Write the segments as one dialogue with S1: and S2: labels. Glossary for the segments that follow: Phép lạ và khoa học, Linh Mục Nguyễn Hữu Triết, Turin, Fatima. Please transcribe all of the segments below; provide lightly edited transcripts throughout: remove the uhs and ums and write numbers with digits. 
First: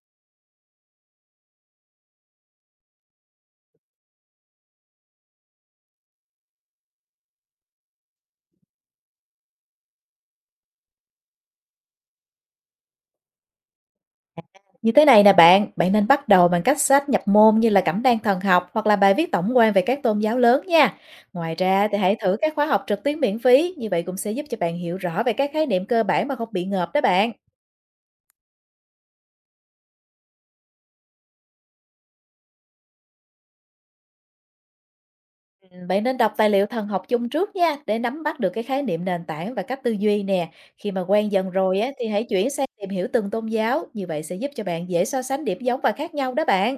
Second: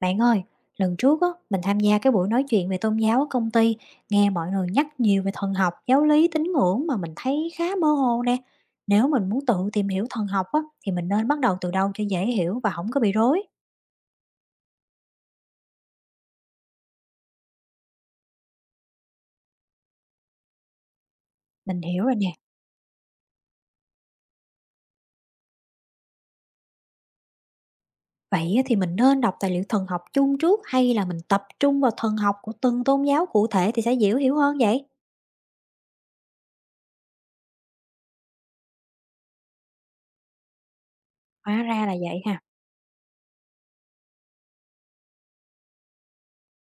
S1: Bạn ơi, lần trước á, mình tham gia cái buổi nói chuyện về tôn giáo ở công ty, nghe mọi người nhắc nhiều về thần học, giáo lý, tín ngưỡng mà mình thấy khá mơ hồ nè. Nếu mình muốn tự tìm hiểu thần học á, thì mình nên bắt đầu từ đâu cho dễ hiểu và không có bị rối.
S2: Như thế này nè bạn, bạn nên bắt đầu bằng các sách nhập môn như là Cẩm nang thần học hoặc là bài viết tổng quan về các tôn giáo lớn nha. Ngoài
S1: Mình
S2: ra thì
S1: hiểu rồi
S2: hãy
S1: nè.
S2: thử các khóa học trực tuyến miễn phí, như vậy cũng sẽ giúp cho bạn hiểu rõ về các khái niệm cơ bản mà không bị ngợp đó bạn.
S1: Vậy á, thì mình nên đọc tài liệu thần học chung trước hay là mình tập trung vào thần học của từng tôn giáo cụ thể thì sẽ dễ hiểu hơn vậy?
S2: Ừ, bạn nên đọc tài liệu thần học chung trước nha, để nắm bắt được cái khái niệm nền tảng và cách tư duy nè. Khi mà quen dần
S1: Hóa
S2: rồi
S1: ra
S2: á,
S1: là
S2: thì
S1: vậy
S2: hãy
S1: ha.
S2: chuyển sang tìm hiểu từng tôn giáo, như vậy sẽ giúp cho bạn dễ so sánh điểm giống và khác nhau đó bạn.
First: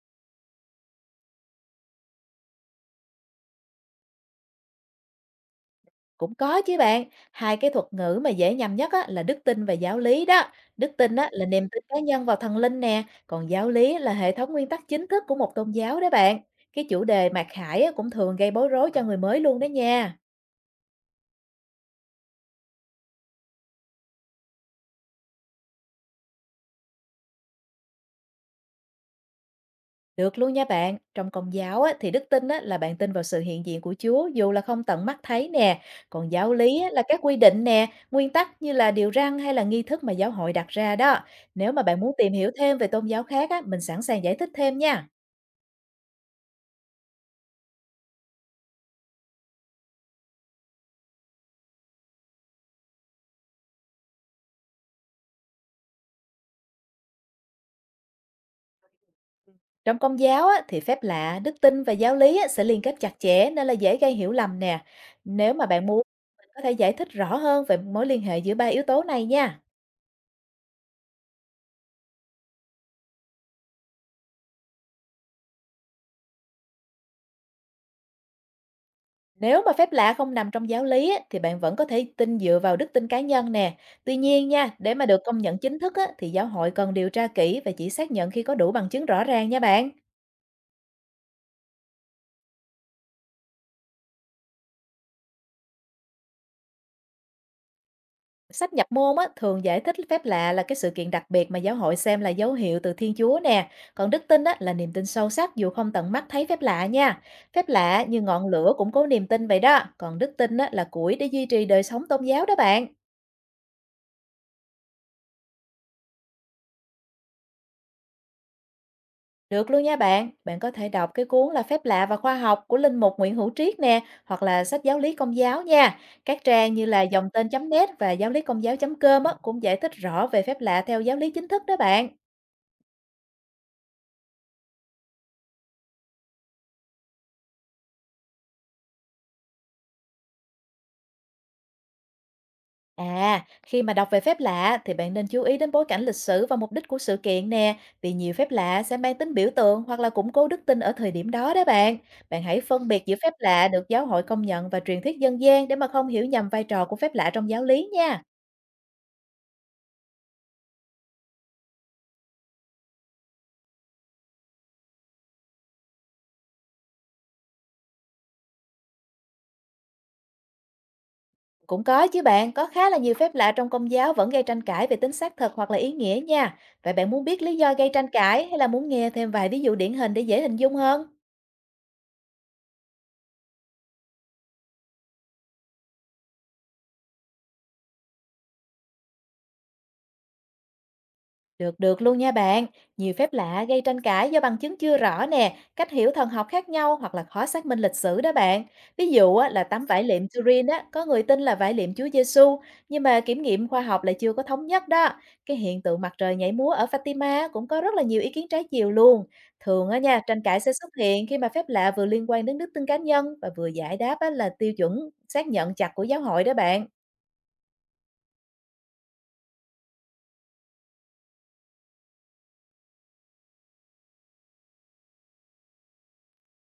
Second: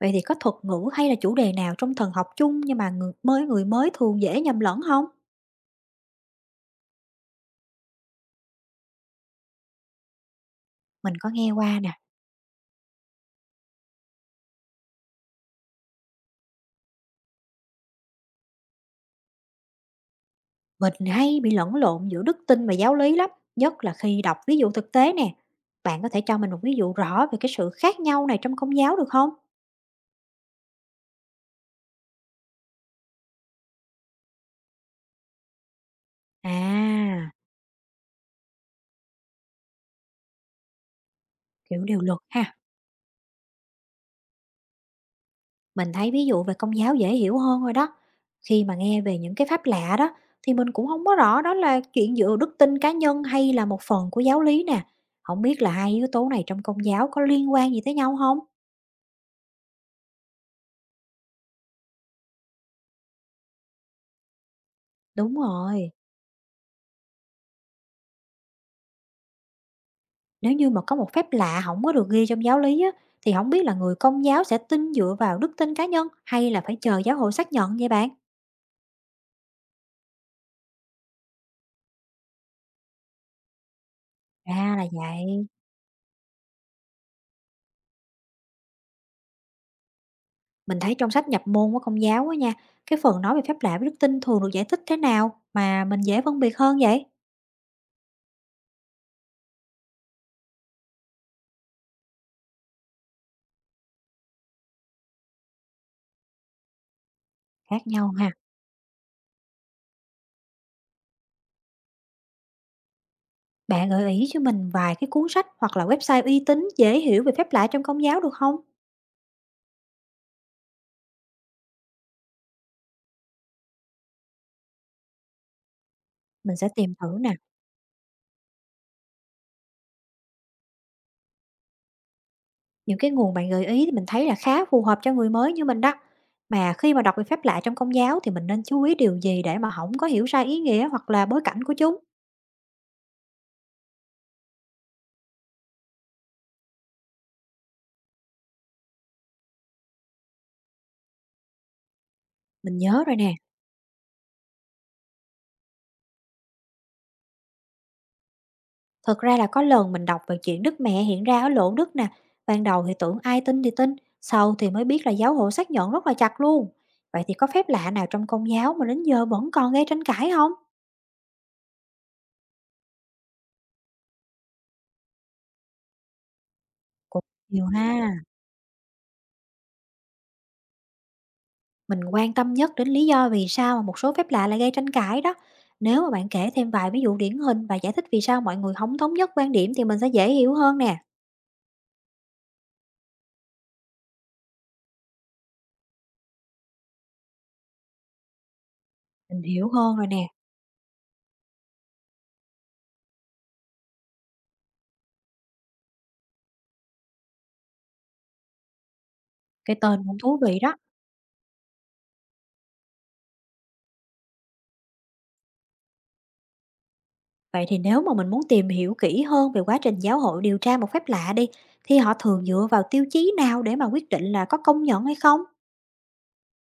S1: Vậy thì có thuật ngữ hay là chủ đề nào trong thần học chung nhưng mà người mới thường dễ nhầm lẫn không?
S2: Cũng có chứ bạn, hai cái thuật ngữ mà dễ nhầm nhất á, là đức tin và giáo lý đó. Đức
S1: Mình
S2: tin á,
S1: có
S2: là
S1: nghe
S2: niềm
S1: qua
S2: tin
S1: nè.
S2: cá nhân vào thần linh nè, còn giáo lý là hệ thống nguyên tắc chính thức của một tôn giáo đó bạn. Cái chủ đề mặc khải á, cũng thường gây bối rối cho người mới luôn đó nha.
S1: Mình hay bị lẫn lộn giữa đức tin và giáo lý lắm, nhất là khi đọc ví dụ thực tế nè. Bạn có thể cho mình một ví dụ rõ về cái sự khác nhau này trong công giáo được không?
S2: Được luôn nha bạn, trong công giáo á, thì đức tin á, là bạn tin vào sự hiện diện của Chúa dù là không tận mắt thấy nè. Còn giáo
S1: À,
S2: lý á, là các quy định nè, nguyên tắc như là điều răn hay là nghi thức mà giáo hội đặt ra đó. Nếu
S1: kiểu
S2: mà bạn
S1: điều
S2: muốn
S1: luật
S2: tìm hiểu
S1: ha.
S2: thêm về tôn giáo khác á, mình sẵn sàng giải thích thêm nha.
S1: Mình thấy ví dụ về công giáo dễ hiểu hơn rồi đó. Khi mà nghe về những cái pháp lạ đó, thì mình cũng không có rõ đó là chuyện dựa đức tin cá nhân hay là một phần của giáo lý nè. Không biết là hai yếu tố này trong công giáo có liên quan gì tới nhau không?
S2: Trong công giáo á, thì phép lạ, đức tin và giáo lý á, sẽ liên kết chặt chẽ nên là dễ gây hiểu lầm nè.
S1: Đúng
S2: Nếu mà bạn
S1: rồi.
S2: muốn, mình có thể giải thích rõ hơn về mối liên hệ giữa ba yếu tố này nha.
S1: Nếu như mà có một phép lạ không có được ghi trong giáo lý á, thì không biết là người Công giáo sẽ tin dựa vào đức tin cá nhân hay là phải chờ giáo hội xác nhận vậy bạn?
S2: Nếu mà phép lạ không nằm trong giáo lý á, thì bạn vẫn có thể tin dựa vào đức tin cá nhân nè. Tuy nhiên nha,
S1: Ra là
S2: để mà được công
S1: vậy.
S2: nhận chính thức á, thì giáo hội cần điều tra kỹ và chỉ xác nhận khi có đủ bằng chứng rõ ràng nha bạn.
S1: Mình thấy trong sách nhập môn của Công giáo á nha, cái phần nói về phép lạ với đức tin thường được giải thích thế nào mà mình dễ phân biệt hơn vậy?
S2: Sách nhập môn á, thường giải thích phép lạ là cái sự kiện đặc biệt mà giáo hội xem là dấu hiệu từ Thiên Chúa nè. Còn đức tin á, là niềm tin sâu sắc dù không tận mắt thấy phép lạ nha. Phép
S1: Khác
S2: lạ
S1: nhau
S2: như
S1: ha.
S2: ngọn lửa cũng có niềm tin vậy đó. Còn đức tin á, là củi để duy trì đời sống tôn giáo đó bạn.
S1: Bạn gợi ý cho mình vài cái cuốn sách hoặc là website uy tín dễ hiểu về phép lạ trong Công giáo được không?
S2: Được luôn nha bạn. Bạn có thể đọc cái cuốn là Phép lạ và khoa học của Linh Mục Nguyễn Hữu Triết nè, hoặc là sách giáo lý công giáo nha. Các
S1: Mình sẽ
S2: trang như
S1: tìm
S2: là
S1: thử
S2: dòng
S1: nè.
S2: tên.net và giáo lý công giáo.com á, cũng giải thích rõ về phép lạ theo giáo lý chính thức đó bạn.
S1: Những cái nguồn bạn gợi ý thì mình thấy là khá phù hợp cho người mới như mình đó. Mà khi mà đọc về phép lạ trong công giáo thì mình nên chú ý điều gì để mà không có hiểu sai ý nghĩa hoặc là bối cảnh của chúng?
S2: À, khi mà đọc về phép lạ thì bạn nên chú ý đến bối cảnh lịch sử và mục đích của sự kiện nè, vì nhiều phép lạ sẽ mang tính biểu tượng hoặc là củng cố đức tin ở thời điểm đó đó bạn. Bạn hãy
S1: Mình
S2: phân
S1: nhớ
S2: biệt giữa
S1: rồi
S2: phép
S1: nè,
S2: lạ được giáo hội công nhận và truyền thuyết dân gian để mà không hiểu nhầm vai trò của phép lạ trong giáo lý nha.
S1: thật ra là có lần mình đọc về chuyện Đức Mẹ hiện ra ở lộ Đức nè. Ban đầu thì tưởng ai tin thì tin, sau thì mới biết là giáo hội xác nhận rất là chặt luôn. Vậy thì có phép lạ nào trong công giáo mà đến giờ vẫn còn gây tranh cãi không?
S2: Cũng có chứ bạn, có khá là nhiều phép lạ trong công giáo vẫn gây tranh cãi về tính xác thực hoặc là ý nghĩa nha. Vậy bạn
S1: Cũng
S2: muốn biết lý
S1: nhiều
S2: do
S1: ha.
S2: gây tranh cãi hay là muốn nghe thêm vài ví dụ điển hình để dễ hình dung hơn?
S1: Mình quan tâm nhất đến lý do vì sao mà một số phép lạ lại gây tranh cãi đó. Nếu mà bạn kể thêm vài ví dụ điển hình và giải thích vì sao mọi người không thống nhất quan điểm thì mình sẽ dễ hiểu hơn nè.
S2: Được được luôn nha bạn. Nhiều phép lạ gây tranh cãi do bằng chứng chưa rõ nè, cách hiểu thần học khác nhau hoặc là khó xác minh lịch sử đó bạn. Ví dụ
S1: Mình
S2: á, là
S1: hiểu
S2: tấm
S1: hơn
S2: vải
S1: rồi
S2: liệm
S1: nè.
S2: Turin á, có người tin là vải liệm Chúa Giêsu, nhưng mà kiểm nghiệm khoa học lại chưa có thống nhất đó. Cái hiện tượng mặt trời nhảy múa ở Fatima cũng có rất là nhiều ý kiến trái chiều luôn.
S1: Cái
S2: Thường á
S1: tên cũng
S2: nha,
S1: thú
S2: tranh
S1: vị
S2: cãi sẽ
S1: đó.
S2: xuất hiện khi mà phép lạ vừa liên quan đến đức tin cá nhân và vừa giải đáp á, là tiêu chuẩn xác nhận chặt của giáo hội đó bạn.
S1: Vậy thì nếu mà mình muốn tìm hiểu kỹ hơn về quá trình giáo hội điều tra một phép lạ đi, thì họ thường dựa vào tiêu chí nào để mà quyết định là có công nhận hay không?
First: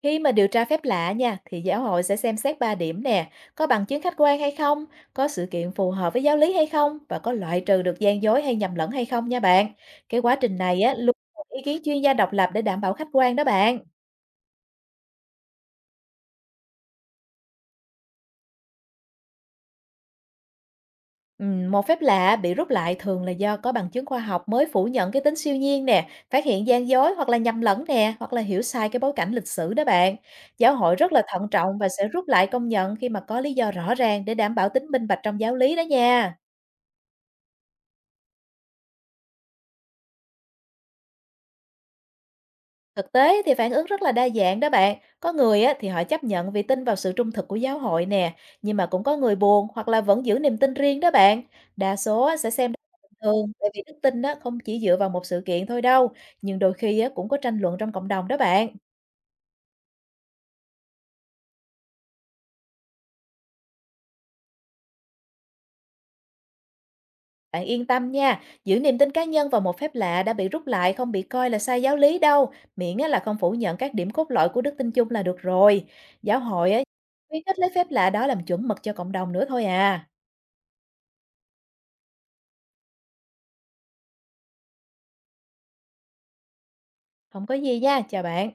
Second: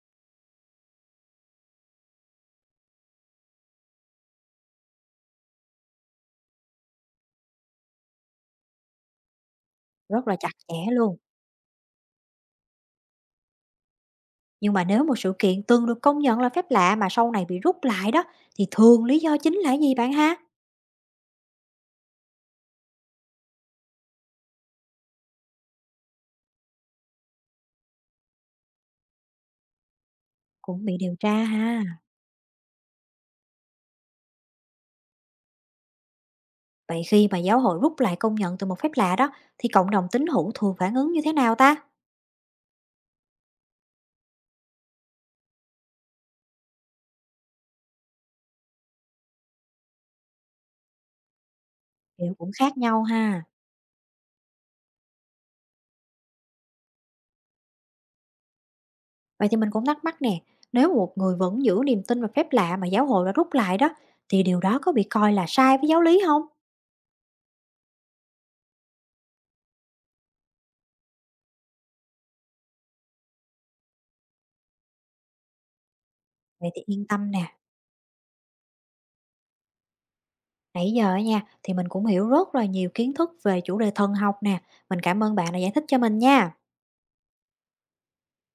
S2: Khi mà điều tra phép lạ nha, thì giáo hội sẽ xem xét 3 điểm nè, có bằng chứng khách quan hay không, có sự kiện phù hợp với giáo lý hay không và có loại trừ được gian dối hay nhầm lẫn hay không nha bạn. Cái
S1: Rất
S2: quá
S1: là chặt
S2: trình
S1: chẽ
S2: này á luôn
S1: luôn.
S2: có ý kiến chuyên gia độc lập để đảm bảo khách quan đó bạn.
S1: Nhưng mà nếu một sự kiện từng được công nhận là phép lạ mà sau này bị rút lại đó, thì thường lý do chính là gì bạn ha?
S2: Một phép lạ bị rút lại thường là do có bằng chứng khoa học mới phủ nhận cái tính siêu nhiên nè, phát hiện gian dối hoặc là nhầm lẫn nè, hoặc là hiểu sai cái bối cảnh lịch sử đó bạn. Giáo
S1: Cũng
S2: hội
S1: bị
S2: rất
S1: điều
S2: là
S1: tra
S2: thận trọng
S1: ha.
S2: và sẽ rút lại công nhận khi mà có lý do rõ ràng để đảm bảo tính minh bạch trong giáo lý đó nha.
S1: Vậy khi mà giáo hội rút lại công nhận từ một phép lạ đó, thì cộng đồng tín hữu thường phản ứng như thế nào ta?
S2: Thực tế thì phản ứng rất là đa dạng đó bạn. Có người á, thì họ chấp nhận vì tin vào sự trung thực của giáo hội nè, nhưng mà cũng có người buồn hoặc là vẫn giữ niềm tin riêng đó bạn. Đa số
S1: Kiểu
S2: á, sẽ
S1: cũng
S2: xem đó
S1: khác
S2: là
S1: nhau
S2: bình
S1: ha.
S2: thường, tại vì đức tin á, không chỉ dựa vào một sự kiện thôi đâu, nhưng đôi khi á, cũng có tranh luận trong cộng đồng đó bạn.
S1: Vậy thì mình cũng thắc mắc nè, nếu một người vẫn giữ niềm tin vào phép lạ mà giáo hội đã rút lại đó, thì điều đó có bị coi là sai với giáo lý không?
S2: Bạn yên tâm nha, giữ niềm tin cá nhân vào một phép lạ đã bị rút lại không bị coi là sai giáo lý đâu, miễn á, là không phủ nhận các điểm cốt lõi của đức tin chung là được rồi. Giáo
S1: Vậy
S2: hội á,
S1: thì yên tâm
S2: khuyến
S1: nè,
S2: khích lấy phép lạ đó làm chuẩn mực cho cộng đồng nữa thôi à.
S1: nãy giờ á nha, thì mình cũng hiểu rất là nhiều kiến thức về chủ đề thần học nè. Mình cảm ơn bạn đã giải thích cho mình nha.
S2: Không có gì nha, chào bạn.